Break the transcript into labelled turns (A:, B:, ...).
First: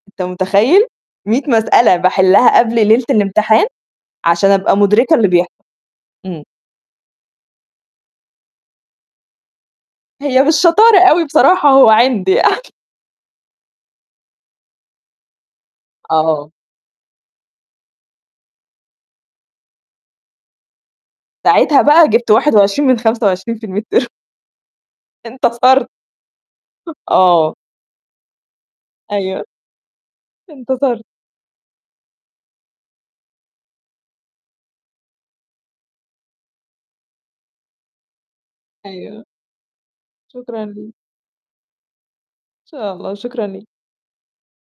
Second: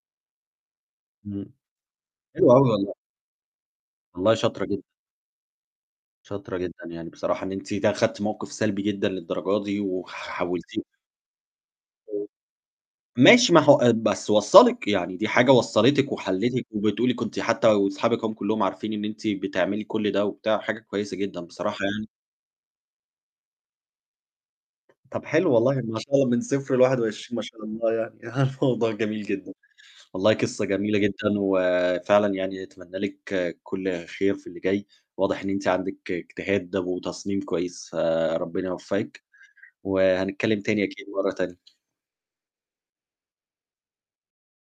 A: أنت متخيّل؟! 100
B: إمم،
A: مسألة
B: حلو
A: باحلّها
B: أوي
A: قبل
B: والله.
A: ليلة الإمتحان،
B: والله
A: عشان
B: شاطرة
A: أبقى
B: جدًا.
A: مُدركة اللي بيحصل. إمم.
B: شاطرة جدًا، يعني بصراحة إن أنتِ ت أخدتِ موقِف سلبي جدًا للدرجة دي
A: هي مش
B: حَولتيه
A: شطارة أوي بصراحة هو
B: إمم.
A: عِند يعني.
B: ماشي ما هو آآ بس وصلِّك، يعني دي حاجة وصلتِك
A: آه.
B: وحليتِك وبتقولي كنتِ حتى وأصحابِك أهم كلّهم عارفين إن أنتِ بتعملي كل ده وبتاع وحاجة كويسة جدًا، بصراحة
A: ساعتها بقى
B: يعني
A: جبت 21 من 25 في الميد ترم.
B: طَب حلو والله،
A: انتصرت.
B: ما شاء الله، من 0 ل21 ما
A: آه.
B: شاء الله يعني موضوع جميل
A: أيوه.
B: جدًا، والله قصّة جميلة
A: انتصرت.
B: جدًا، وفعلًا يعني أتمنّى لِك كل خير في اللي جاي واضح إن أنتِ عندِك اجتهاد و وتصميم كويس. فربنا يوفّقِك
A: أيوه.
B: وهنتكلّم
A: شكرًا
B: تاني
A: ليك.
B: أكيد مرّة تانية.
A: إن شاء الله، وشكرًا ليك.